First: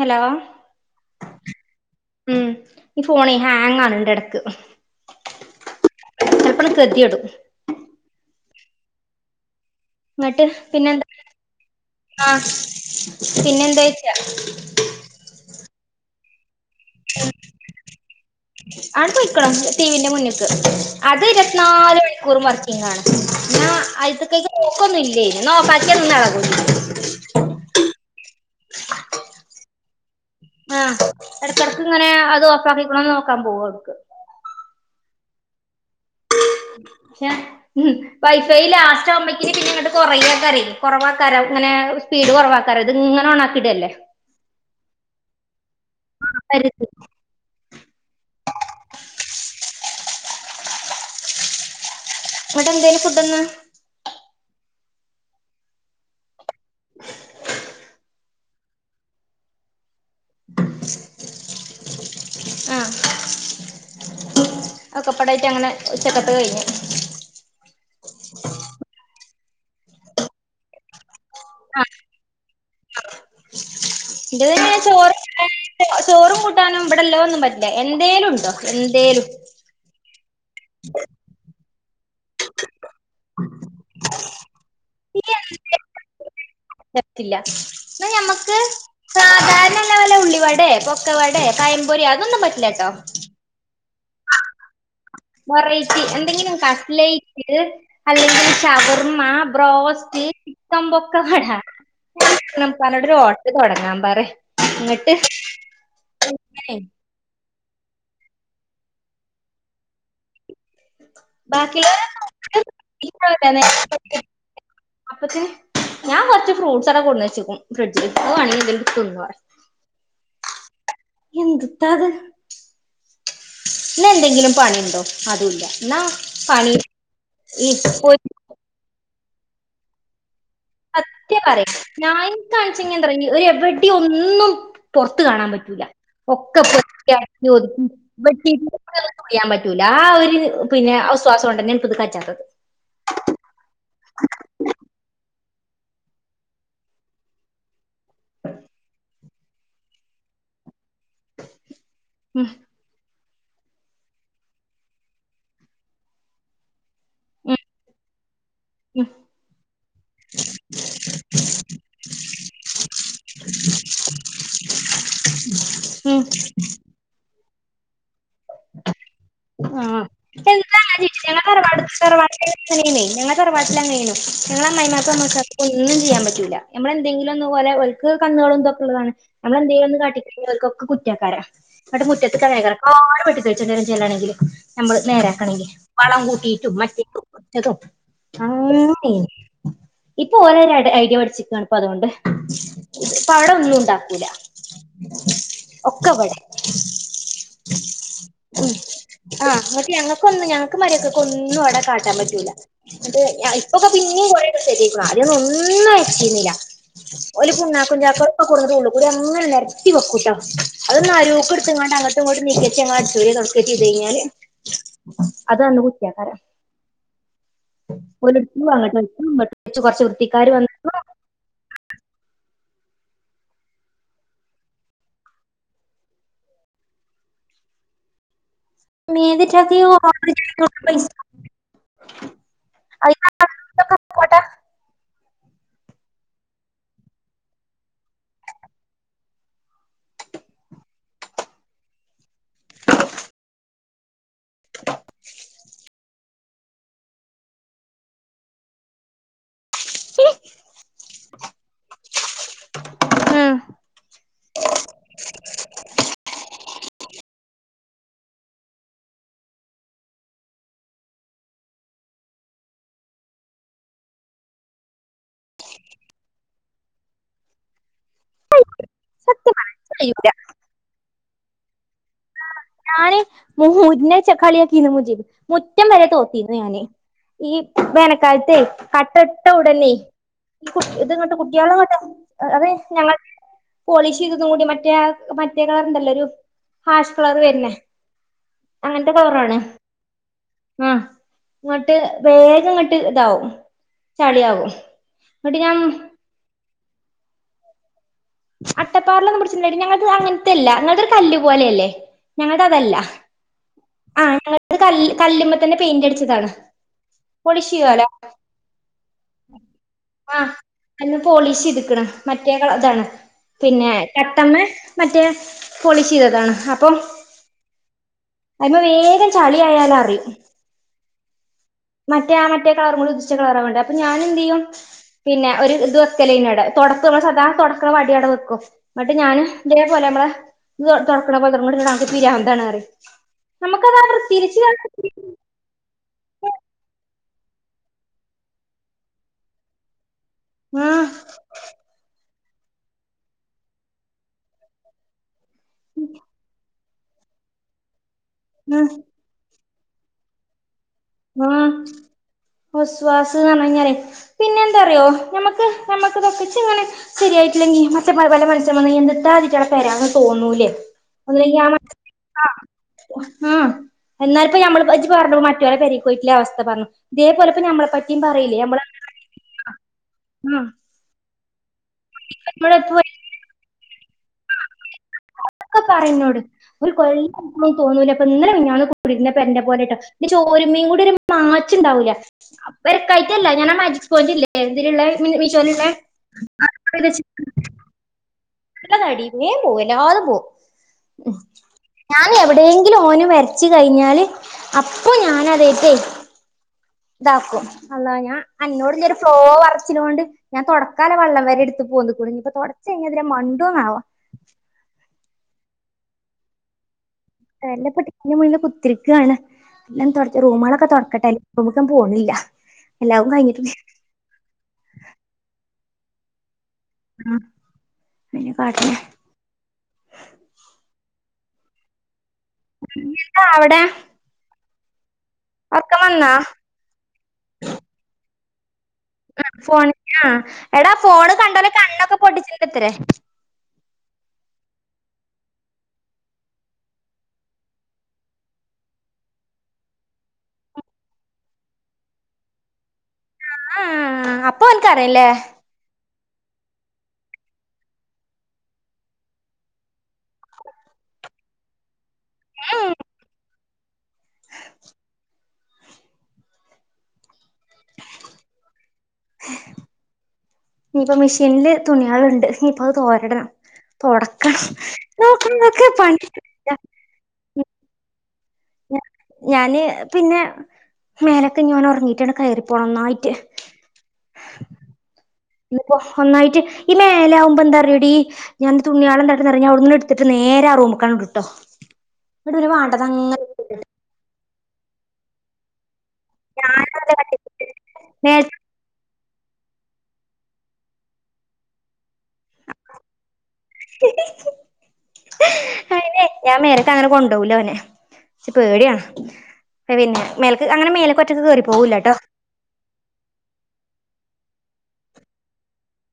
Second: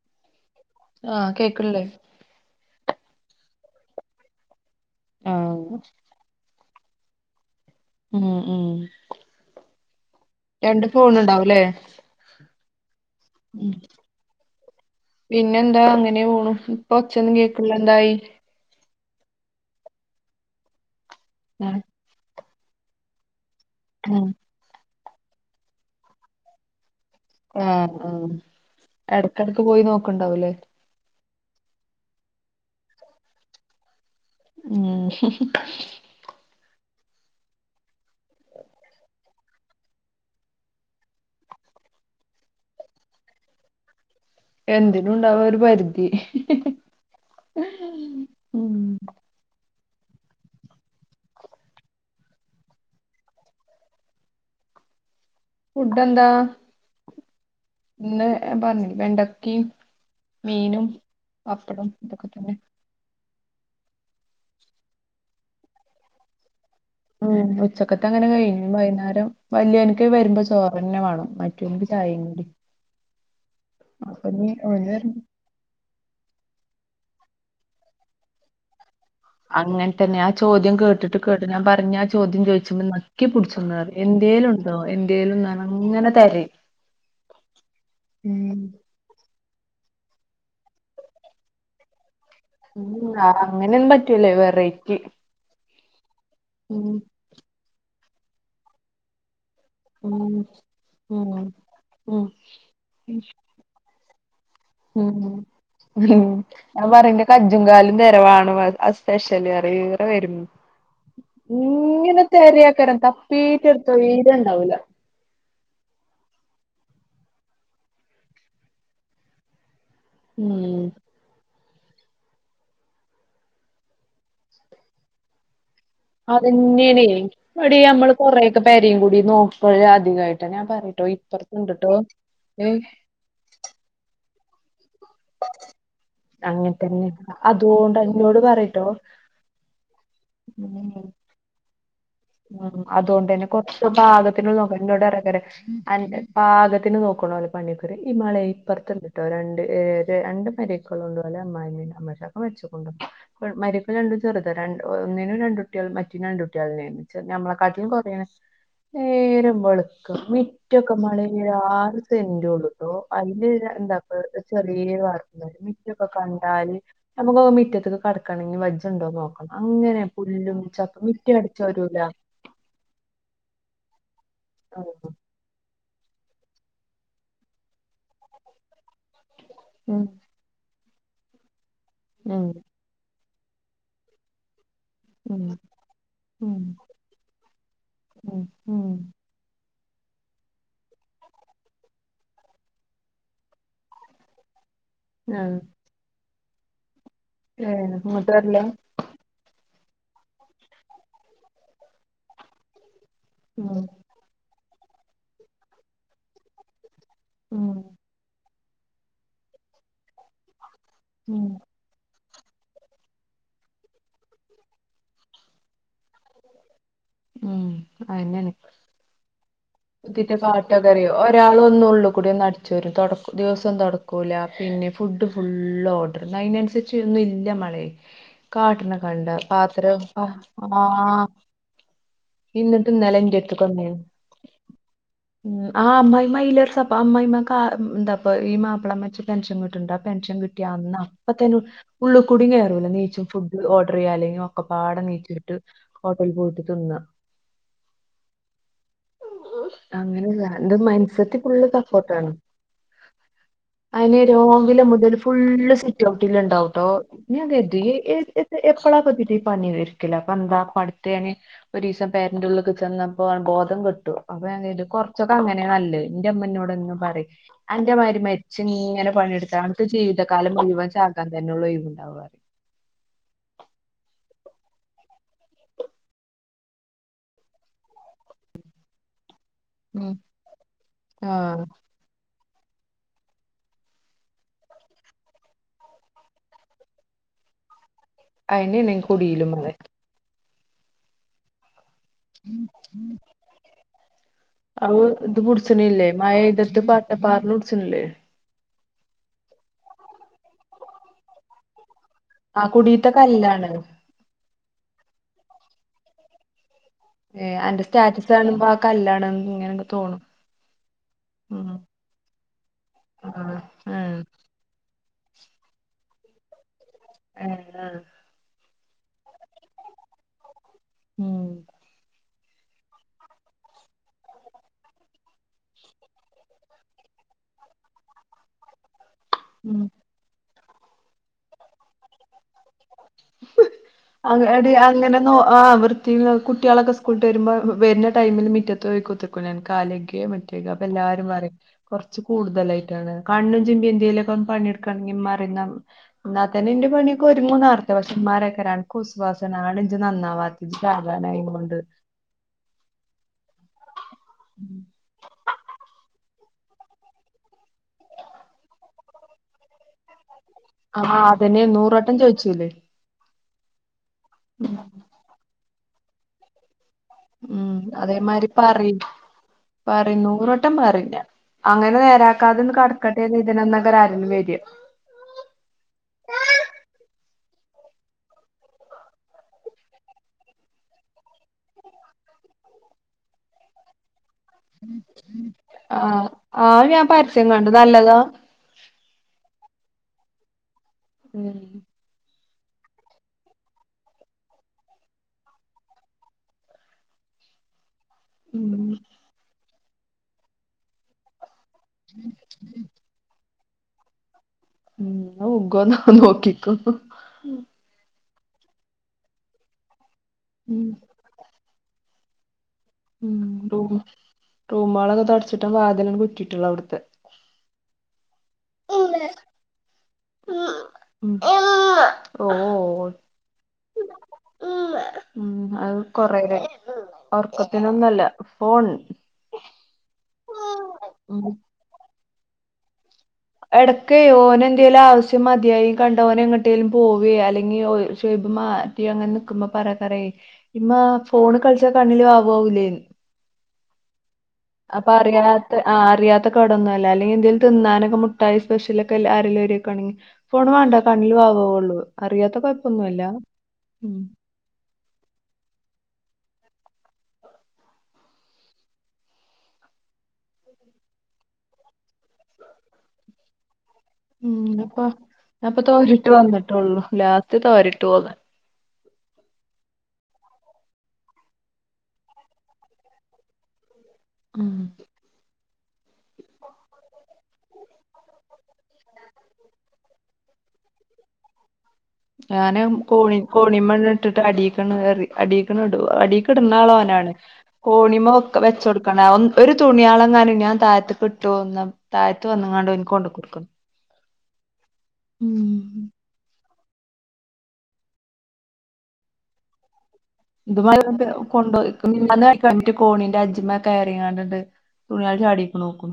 Hello ആഹ് കേൾക്ക്ണ്ല്ലേ ഉം ഈ ഫോണെ ഹാങ്ങാണ്ട് എടക്ക് ആഹ് ചെലപ്പം കൊദ്‌യേടും ഉം ഉം ഇന്നട്ട് രണ്ട് പിന്നെന്താ ഫോൺ ഉണ്ടാവുംല്ലേ അഹ് ഉം പിന്നെന്തായ്ച്ചാ പിന്നെന്താ അങ്ങനെ പോണു ഇപ്പൊ ഒച്ചന്നും കേൾക്ള്ള എന്തായി? ആണ്ട്പൊയ്ക്ക്ണ് ടീവിന്റെ മുന്ന്ക്ക് അത് ഇരുപത് ആഹ് നാല് മണിക്കൂറും വർ ക്കിങ്ങാണ് പിന്നെ ഉം അയ്ത്തക്കേക്ക് നോക്കൊന്നില്ലേയ് ഇന്നാ ഒഫാക്ക്യാ നിന്നെ എളക്കും ആഹ് ഉം എട്ക്കെട്ക്ക് പോയി നോക്ക്ണ്ടാവ് ലെ ആഹ് എടക്കട്ക്ക്ങ്ങനെ അത് ഓഫാക്കിണൊന്ന് നോക്കാം പോവും അവ്ട്ക്ക് ഉം പക്ഷേ ഹ് വൈഫൈ ലാസ്റ്റ് ആവുമ്പോക്കിനി പിന്നങ്ങട്ട് കെറയാക്കാരെ കൊറവാക്കാരം ഇങ്ങനെ സ്പീഡ് കൊറവാ ക്കാരം ഇത്ങ്ങനെ ഒണാക്കിടല്ലേ എന്തിനും ഉണ്ടാവൊരു പരിധി ഉം വിടെ എന്തെന്നും ഫുഡ് ഇന്ന് ഫുഡ്‌ എന്താ ഇന്ന് ഞൻ പറഞ്ലെ വെണ്ടക്കും മീനും പപ്പടും ഇതൊക്കെ തന്നെ ആഹ് ഒക്കപ്പടായിട്ട് അങ്ങനെ ഉച്ചക്കത്തെ കഴിഞ് ഉച്ചക്കത്തെ അങ്ങനെ കഴിഞ്ഞ് വൈന്നേരം വല്യോൻക് വരുമ്പോ ചോറ്ന്ന വാണം മറ്റോന്ക് ചായേം കടിം ഇന്റെ തന്നെ വരു ചോറ് ചോറും കൂട്ടാനും ഇബ്ടെല്ലോ ഒന്നും പറ്റില്ല എന്തേലും ഉണ്ടോ എന്തേലും അങ്ങൻ തന്നെ ആ ചോദ്യം കേട്ടിട്ട് കേട്ട് ഞാൻ പറയും ആ ചോദ്യം ചോദിചുമ്പോ നെക്കിപിടിച്ചും ന്നറിയും എന്ത്യലുണ്ടോ എന്ത്യലും ന്ന്പറഞ് അങ്ങനെ തെരയും ത്തില്ല എന്നാ ഉം ഞമ്മക്ക് സാധാരണള്ളെ വല്ല ഉള്ളിവട പൊക്കവട പഴംമ്പൊരിയാ അതൊന്നും പറ്റ അങ്ങനെ ഒന്നും പറ്റൂല്ലേ വെറൈറ്റി വെററ്റി എന്തെങ്കിലും ഉം ക്ടലൈറ്റ് അല്ലെങ്കിൽ ശവർമ്മ ഉം ബ്രോസ്റ്റ് ചിക്കൻ പെക്കവട ഉം ഉം ഞാൻ പറഞ് ഉപ്പാനോട് ഒരു ഹോട്ടൽ തോടങ്ങാൻ പറി ഹ്മ്മ് ഞാൻ പറയും ന്റെ കജ്ജും ങ്കാലും തരവാണോ സ്പെഷ്യല് അറിയും ഈറ വരുംബോ ഇങ്ങനെ തരേ അക്കാരം ബാക്കിയുള്ളവരെ തപ്പീറ്റൊരു തൊഴിര്യം ഇണ്ടാവൂല അപ്പത്തിന് ഞാൻ കോറച്ച് ഫ്രൂട്ട്സ്. ആട കൊടുന്നച്ചക്കും ഫ്രിഡ്ജിൽ അത് വാണെങ്കിൽ എന്തേലും തിന്നാ മ്മ് എന്ത്ത്താത് എന്നാ എന്തെങ്കിലും പണി ഉണ്ടോ അതുല്ല എന്നാ അതന്നെ ണയ് എടി നമ്മള് കൊറെ യൊക്കെ പരയും കൂടിയും നോക്ക അധികായിട്ട ഞാ സത്യ പറയാ ഞാൻ ഏയ് ക്കാണിച്ച ന്താറിയോ ഒരു എവിടെ ഒന്നും പോറത്ത് കാണാൻ പറ്റൂല ഒക്ക അങ്ങനെ തന്നെ പറിക്കി അടക്കി ഒതുക്കി അതുകൊണ്ട് എന്നോട് പറയട്ടോ എവിടിം ചെയാൻ പറ്റൂല ആ ഒര് പിന്നെ ഒസ്‌വാസോണ്ടന്നെപ്പത് കജ്‌ജാ ത്തത് അതോണ്ടന്നെ കൊറച്ച് ഭാഗത്തിനൊള്ളു നോക്കാൻ ഇന്നോട് റക്കാരം അന്റെ പാകത്തിന് നോക്കണലോ പണിക്കരു ഈ മളെ ഇപ്പറത്ത് ണ്ട്ട്ടോ രണ്ട് ഏഹ് രണ്ട് മര ക്കളുണ്ട് ഒലെ അമ്മായിമ്മേം അമ്മോശാക്ക ഉം മരിച്ചു മരിക്കള് രണ്ടും ചെറുത ര ഒന്നിനും രണ്ടു കുട്ടിയാൾ മറ്റേന്നും രണ്ട് കുട്ടിയാളന്നെന് ഞമ്മളെ ഉം കാട്ടിലും കൊറേണ് ഉം നേരം വെളുക്ക മിറ്റൊക്കെ മളെ ആറ് സെന്റള്ളൂട്ടോ അതില് എന്താ ചെറിയ വാർപ്പ് പേര മുറ്റോക്ക ഉം കണ്ടാല് നമക്ക് ഒക്കെ മിറ്റത്ത്ക് കടക്കണങ്കി വജ്ജുണ്ടോ നോക്കണം അങ്ങനെ പുല്ലും ചപ്പും മിറ്റം അടിച്ചാരി തറവാട്ടിൽ ഞങ്ങളെ തറവാട്ടില് അങ്ങനെയുനു ഞങ്ങള അമ്മായിമ്മാകും അമോശക്കാക്കും ഒന്നും ചെയ്യാൻ പറ്റൂല നമ്മള് ന്തെങ്കിലും ഒന് ഒലെ ഓൽക്ക് കന്നളും തൊക്കെള്ളതാണ് ഞമ്മൾ എന്തേലും ഉം കാട്ടി ഓല്ക്ക് ഒക്ക കുറ്റക്കാരം എന്നട്ട് മുറ്റത്ത് ഉം ഇറങ്ങേകാരം ക്കാട് വെട്ടി തളിച്ചെണ്ട വരും ചെല്ലണെങ്കില് നമ്മള് ഉം നേരാക്കണെങ്കിൽ വളം ഉം കൂട്ടിയിട്ടും മറ്റേതും ഉം ഉം അങ്ങനെണ് ഇപ്പൊ ഓര് ഒരു ഐഡിയ പഠിച്ചിക്കാണ് ഇപ്പൊ അതോണ്ട് ഇപ്പോ അവിടെ ഒന്നും ണ്ടാക്കൂല ആഹ് ഒക്ക പടെ ഏഹ് ഇങ്ങട്ട് വേർലാ ആഹ് എന്നട്ട് ഞങ്ങൾക്ക് ന്നും ഞങ്ങൾക്ക് മരക്കക്ക് ഒന്നുംവിടെ കാട്ടാൻ പറ്റൂല എന്നിട്ട് ഉം ഇപ്പൊക്കെ പിന്നിം ഇപ്പോ കൊറേ ഒക്കെ ശരിയായിക്കുണു ആത്യന്നും ഒന്നും അയച്ചീനില ഓല് ഉം പുണ്ണാക്കും ചാക്ക് കൊടുന്ട്ട് ഉള്ളുകൂടെ അങ്ങനെ നരത്തി വെക്കൂട്ടോ അതൊന് ഉം അരൂക്ക് എടുത്ത് ങ്ങാണ്ട് അങ്ങട്ട് ട്ട് നീകച്ചേ ഞങ്ങൾ അടിച് വാരെ തൊടക്കെ ചെയ്ത് കഴിഞ്ഞാൽ അത് അന്ന് കുറ്റേ ക്കാരം ഉം [unintelligible] കുട്ടിക്ക് വൃത്തിക്കാര് പാട്ടോക്കെ വന്ന് അറിയോ ഒരാള് എന്നും ഉള്ളുകൂടിന്ന് അടിച്ച് വാരും തുട ദിവസം തുടക്കൂല പിന്നെ ഫുഡ് ഫുള്ള് ഓർഡർ എന്ന അതിനനുസരിച്ച് ഒന്നും ഇല്ല മളെ കാട്ടിണ് കണ്ട മേതിട്ടതി പാത്രം ഓർഡർ ചെയ്ത പൈസ ആഹ് എന്നിട്ട് ഇന്നലെ എന്റെ അടുത്ത് ക്ക് അയ്ന്നൊക്കെ വന്നിന്നു പോട്ടെ ഉം ആഹ് അമ്മായിമ്മ ആയി ലെറേ സപ്പോ അമ്മായിമ്മ കാ എന്താപ്പ ഈ മാപ്പിള മരിച്ച പെൻഷൻ കിട്ടുണ്ട് പെൻഷൻ കിട്ട ാ അപ്പ തന്നെ ഉള്ളള് കുടുങ്ങ കയറൂല്ല നീച്ചും ഫുഡ് ഓർഡർ ചെയ്യാ അല്ലെങ്കോ ഒക്കെപ്പാട നീച്ചിട്ട് ഹോട്ടൽ പോയിട്ട് തിന്ന അങ്ങനെ എന്റെ മൻസ്യത്തി ഫുള്ള് സപ്പോർട്ടാണ് ഉം ഇഞ്ഞ് രാവില മുതൽ ഫുള്ള് സിറ്റ് ഔട്ടില് ഉണ്ടാവുട്ടോ ഞാൻ കരുതി [unintelligible] എപ്പളാതിറ്റപ്പ പണി ഒരുക്കല് അപ്പൊന്ത ഇപ്പോടുത്ത് ഞാൻ ഒരു ദിവസം പേരന്റഉള്ളിക്ക് ചെന്നപ്പോ ബോധം കെട്ടു കെട്ടു അപ്പൊ ഞാൻ കരുതി കൊറച്ചൊക്കെ അങ്ങനെ നല്ലത് എന്റെ ഉമ്മന്നോട് എന്നും പറിം അന്റെമാതിരി മരിച്ചു ഇങ്ങനെ സത്യം പറഞ്ഞാ പണിയെടുത്ത് ഇച്ച് കയ്യൂല ജീവിതകാലം മുഴുവൻ ചാകാൻ തന്നെ ഒഴിവുണ്ടാക [unintelligible] ഈ വേനക്കാലത്തെ കട്ട ഇട്ട ഉടനെ ഉം [unintelligible] ഇത് ഇങ്ങോട്ട് ആഹ് കുട്ടികള്ങ്ങോട്ട് അതെ ഞങ്ങൾ പോളിഷ് ചെയ്തതും കൂടി മറ്റേ മറ്റേ കളറില്ല ഒരു ഹാഷ് കളർ വരുന്ന അയിനേണ് അങ്ങൻത്തെ കുടിയിലും കളറാണ് മഴ ആഹ് ഇങ്ങട്ട് വേഗം ഇങ്ങട്ട് ഇതാവും ചളിയാവും അഹ് ഇത് പിടിച്ണ്ല്ലേ മഴയ്തിട്ട് ഇപ്പൊ അട്ടപ്പാറല് പിടിച്ണില്ലേ അട്ടപ്പാറിലൊന്നും പിടിച്ണ് ഇല്ലടി ഞങ്ങൾത് അങ്ങൻത്തെല്ല ഇങ്ങൾത് ഒരു കല്ല്പോലെ അല്ലേ ഞങ്ങൾത് ആ അതല്ല കുടീത്തെ കല്ലാണ് ആഹ് ഞങ്ങത് കല്ല് കല്ലുമ്മതന്നെ പെയിന്റ് അടിച്ചതാണ് ഏഹ് പോളിഷ് അന്റെ ചെയ്യാലോ സ്റ്റാറ്റസ് കാണുമ്പോൾ അത് കല്ലാണ്ങ്ങനെ തോന്നും കല്ല് പോളിഷ് ഉം ചെയ്ത്ക്ക്ണ് മറ്റേ കള ഇതാണ് ആഹ് പിന്നെ കട്ടമ്മേ മറ്റേ പോളിഷ് ചെയ്തതാണ് അപ്പൊ ആഹ് ആഹ് അയ്മ്മേ വേഗം ചളിആയാല് അറിയും ഉം മറ്റേ ആഹ് മറ്റേ കളറും കൂടി ഉദിച്ച കളറാവേണ്ട് അപ്പൊ ഞാൻ എന്ത് ചെയ്യും പിന്നെ ഒരു ഇത് വെക്കലേന്ന് അവ്ടെ തുടപ്പ് നമ്മൾ സാധാ തുടക്കണ വടിയവടെ വെക്കും ഇന്നിട്ട് ഞാന് ഉം ഇതേപോലെ നമ്മള തൊ തൊട്ക്ക്ണ പോലെ തന്നെ ന്നട്ട് ഇഞ്ഞോട് പറിം അൻക്ക് പിരാന്താണ് പറിം നമുക്കതത്ര തിരിച്ചു അങ്ങടി അങ്ങനെ നോ ആഹ് വൃത്തിൽ കുട്ടികളൊക്കെ സ്കൂൾട്ട് വരുമ്പോ വരുന്ന ടൈമിൽ മിറ്റത്ത് പോയി കുത്തരാക്കും ഞാന് കാല് കൈകി [unintelligible] അപ്പൊ ആഹ് എല്ലാരും പറയും കൊർച്ച് കൂടുതലായിട്ടാണ് കണ്ണും ചിമ്പി എന്ത്യയിലൊക്കെ പണിഎടു കന്നിം മറിന്ന ന്നാ തന്നെ ഇൻ്റെ പണിഒക്കൊര്ങ്ങും ന്നർത്ഥം പക്ഷെ ഇമ്മ ആഹ് [unintelligible] [unintelligible] വസ്വാസ്ന്ന് ർഞ്ഞയ്ഞ്ഞാലേ പിന്നെ എന്താറിയോ ഞമ്മക്ക് നമ്മക്ക്തൊക്ക ഇച്ച് ഇങ്ങനെ ശരിയായിട്ടില്ലെങ്കിൽ മറ്റേ പല പല മനുഷ്യൻ വന്നയ്ഞ്ഞാ എന്ത്‌താ ഇതി റ്റെങ്ങളെ പെരാന്ന് തോന്നൂലേ ആഹ് ഒന്നില്ലെങ്കി അതന്നെ ആ നൂറ്‌വട്ടം ആഹ് ചോയ്ച്ചീലേ ആഹ് എന്നാല ഇപ്പ ഞമ്മള് ഇജ്ജ് പറഞ്ഞു മറ്റോലെ പെരീക്ക് പോയിട്ട് ഉള്ള അവസ്ഥ പറഞ്ഞു ഇതേപലെ ഇപ്പോ ഉം നമ്മളെ പറ്റിയും അതേമാതിരി പറയില്ലേ നമ്മ പറയും പറയും നൂറ്‌വട്ടം പറിലെ അങ്ങനെ നേരാക്കാതെന്ന് കടക്ക [unintelligible] നന്നാക്കാനാരെങ്കിലും വര ഒക്കെ പറയുന്നോട് ഒരു കൊല്ലയ്ക്കുണു തോന്നൂലപ്പ ഇന്നലെ മിനിഞ്ഞാന്ന് കൂടിരുന്ന പെരന്റെ പോലെ ട്ടോ എന്റെ ചോര് മ്മയും കൂടി ഒരു മാച്ച് ഉണ്ടാവില്ല വരക്കായിട്ടല്ല ഞാൻ ആ മാജിക് സ്പോഞ്ച് ഇല്ലേ എതിലുള്ള മീശോലുള്ള ആഹ് ആഹ് ഞാൻ പരസ്യം കണ്ടു [unintelligible] നല്ലതാ നല്ലതടി മേം പോവും എല്ലാതും പോവും ഉം ഞാൻ എവിടെയെങ്കിലും ഓന് വര്ച്ച് കഴിഞ്ഞാല് അപ്പൊ ഞാൻതായിട്ടെ ഇതാക്കും അല്ലാ ഞാൻ ഉം അന്നോട്ല്ല ഒരു ഫ്ലോ വറച്ചിലോണ്ട് ഞാൻ തൊട്ക്കാൻലെ വെള്ളം വരെ എടു ത് പോന്ന്ക്ണു നി ഇപ്പൊ തൊട്ച്ചയ് നാല് ഇതിലെ മണ്ടോന്നാവോ ഉം ന്ന വുകോന്നാവോ നോക്കിക്കോ ല്ല പെട്ടിന്റെ മുന്നില് കുത്തിര്ക്കാണ് പിന്ന തൊട് ഉം റൂമാളൊക്കെ തൊട്ക്കട്ടെ [unintelligible] പോണില്ല എല്ലാവും ഉം കഴിഞ്ഞിട്ട് റൂമാളൊക്കെ തൊട്ച്ചിട്ടാ വാതിലങ് കുറ്റിട്ടളാ അവിട്ത്തെ ഉം പിന്നെ കാട്ട [inaudible] എന്താ അവടെ അത് വന്നാ കൊറേരായ് ഒർക്കത്തിലൊന്നും അല്ല ഫോൺ ആ ഫോണ്നാ എടാ ഫോണ് ഉം കണ്ടാല് കണ്ണൊക്കെ പൊട്ടിച്ചിണ്ടത്തരേ എടക്കേ ഓന് എന്തേലും ആവശ്യം മതിയായി കണ്ട ഓൻ എങ്ങോട്ടേങ്കലും പോവേ അല്ലെങ്കി ഒരു [unintelligible] റ്റി അങ്ങനെക്കുമ്പ പറയക്കേരയ് ഇമ്മാ ഫോണ് കളിച്ചാ കണ്ണിൽ വാവു ആവൂലേന്ന് ആഹ് അപ്പൊ ഓൻക്കറിയാല്ലേ അറിയ അറിയാത്ത കേടൊന്നും അല്ല അല്ലെങ്കി എന്തേല് തിന്നാനൊക്കെ മുട്ടായി സ്പെഷ്യല ഒക്കെ ആരെലും ഓരിയക്കാണെങ്കി ഫോണ് വേണ്ട കണ്ണിൽ വാവാവ്ള്ളു അറിയാത്ത ഉം കൊഴപ്പൊന്നൊല്ല ഉം നീയിപ്പ മെഷീൻല് തുണിയാള്ണ്ട് ഇനിയിപ്പ അത് തോരടണം തൊടക്കം ഉം നോക്കുന്നൊക്കെ പണി ട്ടൊള്ളൂ ലാസ്റ്റ് തോരിട്ടോന്ന് ഞാന് പിന്നെ മേലെക്കിനി ഓൻ ഒറങ്ങിട്ടാണ് കെയറിപ്പോണം നന്നായിട്ട് ഉം ഇനിപ്പോ ഒന്നായിട്ട് ഈ മേലാവുംമ്പോ എന്താറിയോടി ഞാനെന്റെ തുണിയാള് എന്താക്കൂന്നറിഞ അവിടുന്നെടുത്തിട്ട് നേരെ ആ റൂമിക്കാങ് ഇടൂട്ടോ ഇവിടെ ഒരു വാഡതങ്ങനെ കോണിമണ്ണിട്ടിട്ട് അടീക്കങ് കേറി അടീക്കണ ഇടുവ അടീ കിട്ന്നാളോനാണ് മേ കോണിമാ വെച്ച് കൊടുക്കണ ഒരു തുണിയാളെങ്ങാനും ഞാൻ താഴ്ത്തി കിട്ടുവോന്ന് താഴ്ത്ത് വന്ന്ങ്ങാണ്ട് ഓന്ക്ക് കൊടുക്കും അയിനെ ഞാൻ മേലക്കങ്ങനെ കൊണ്ടുപോവൂല അവന് എനിച് പേടിയാണ് അ പിന്നെ മേലക്ക് അങ്ങനെ മേലക്കൊറ്റെക്ക് കേറി പോവൂല്ലാട്ടോ കിറ്റ് കോണിന്റെ അജ്മ കേറീങ്ങാണ്ടിണ്ട് തുണിയാൾ ചാടീക്കണ നോക്കു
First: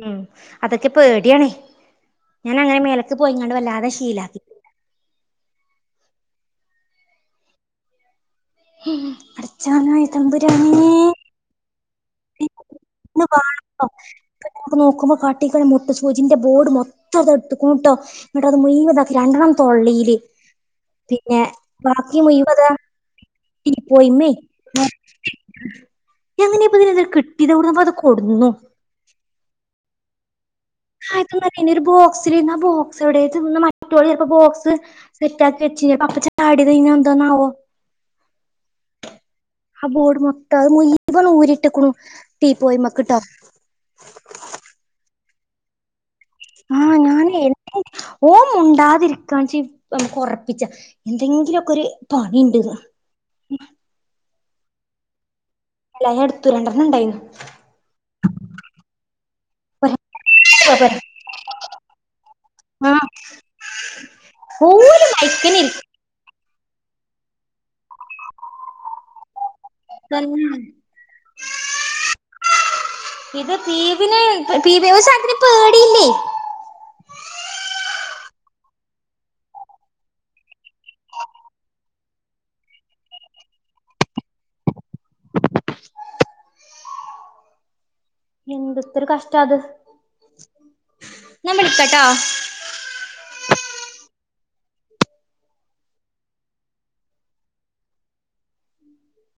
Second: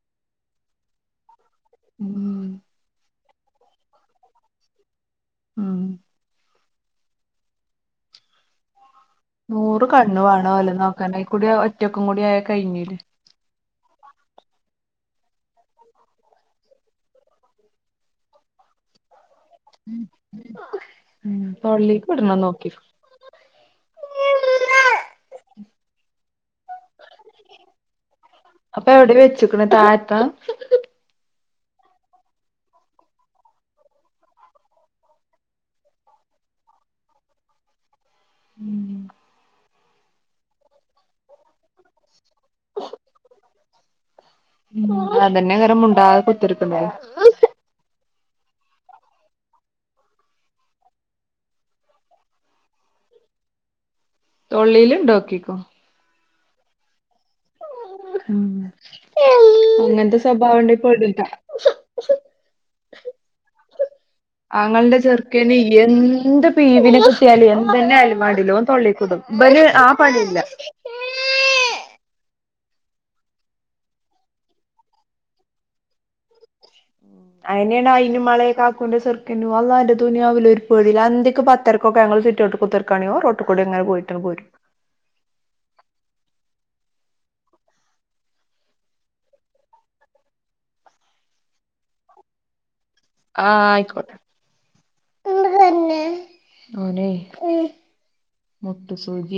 ഉം അതൊക്കെ പേടിയാണേ ഉം ഞാൻ അങ്ങനെ മേലേക്ക് പോയിങ്ങണ്ട് വല്ലാതെ ശീലാക്കി ഉം ഹും പടച്ചോനായ തംമ്പുരാനെ കുടിയ ഒറ്റക്കും കുടി ആയ കഴിഞ്ഞില്ലേ ഇങ്ങു ബാണുണ്ടോ നോക്കുമ്പോ കാട്ടികണ് മൊട്ടു സൂചീന്റെ ബോർഡ് മൊത്തം അത് എടുത്ത്ക്കണ് ട്ടോ എന്നിട്ട് അത് മുഴുവൻ ഇതാ രണ്ടെണ്ണം തൊള്ളേല് ഉം പിന്നെ തൊള്ളീക്ക് ബാക്കി വിട്ണത് നോക്കി മുഴിവതാ ഈ പോയിമ്മേ എങ്ങനാപ്പ ഇത് കിട്ടിയത് എവ്ടുന്നാപ്പ അത് കൊടുന്നു അപ്പെ എവിടെ വെച്ച്ക്ക്ണ് താഴത്ത ആരുത്തും പറേന്ന ഒരു ബോക്സിലാരാന്ന് ആ ബോക്സ് എവിടെ ഇതിന്നു മറ്റൊളലെപ്പോ ബോക്സ് സെറ്റാക്കി വേച്ച് അപ്പ അപ്പചെട്ടാടിയത് കൈഞ്ഞ എന്താ മാവോ ഉം ആ ബോർഡ് മൊത്തം. അത് മുഴീവനും ഊരിട്ടേക്കണു തീ പോയി മ്മക്ക്ട്ടോ ഉ അതന്നെ അങ്ങനെ മുണ്ടാതിക് ആഹ് ഞാനെ ഓൻ മുണ്ടാതിരിക്കാണ് ച്ചി ഉം കൊറപ്പിച്ച എന്തെങ്കിലൊക്കൊരു പണിയുണ്ടിത് തൊള്ളേലിണ്ടോക്കിക്കോ ഇല്ല അയ്യ്ഞാടെത്തു രണ്ടെണ്ണുണ്ടായിരുന്നു അങ്ങൻത്തെ സ്വഭാവുണ്ടേ പാടാ ആ ആങ്ങൾടെ ചെറുക്കനില്ലേ എന്ത് പീവിനെ കിട്ടിയാല് എന്തെന്നെയാലും മാണ്ടീല്ല ഓൻ തൊള്ളേക്ക്ടും. ബന് ആ പണില്ല. തന്നെ ഇത് തീബിനു ഇപ്പ തീബി ഒരു സാധനത്തിന് പേടില്ലേ ഉ അയിനന്നായി എന്റുമാളെ കാക്കൂന്റെ സെർകെന്റ അള്ളാൻ്റെ ദുനിയാവില് ഒരു പേടിയില്ല. സന്ധ്യക്ക് പത്തരക്കൊക്കെ ഞങ്ങൾ സിറ്റോട്ടില് കുത്തിരി കണിയോ റോട്ടി കുടിങ്ങനെ പോയിട്ട ക്ക പോരും എന്തൊരുത്തൊരു കഷ്ട്ടാത് ഞാൻ വിളിക്കാട്ടോ ആഹ് ആയിക്കോട്ടെ അതെ ഉം മൊട്ടു സൂചി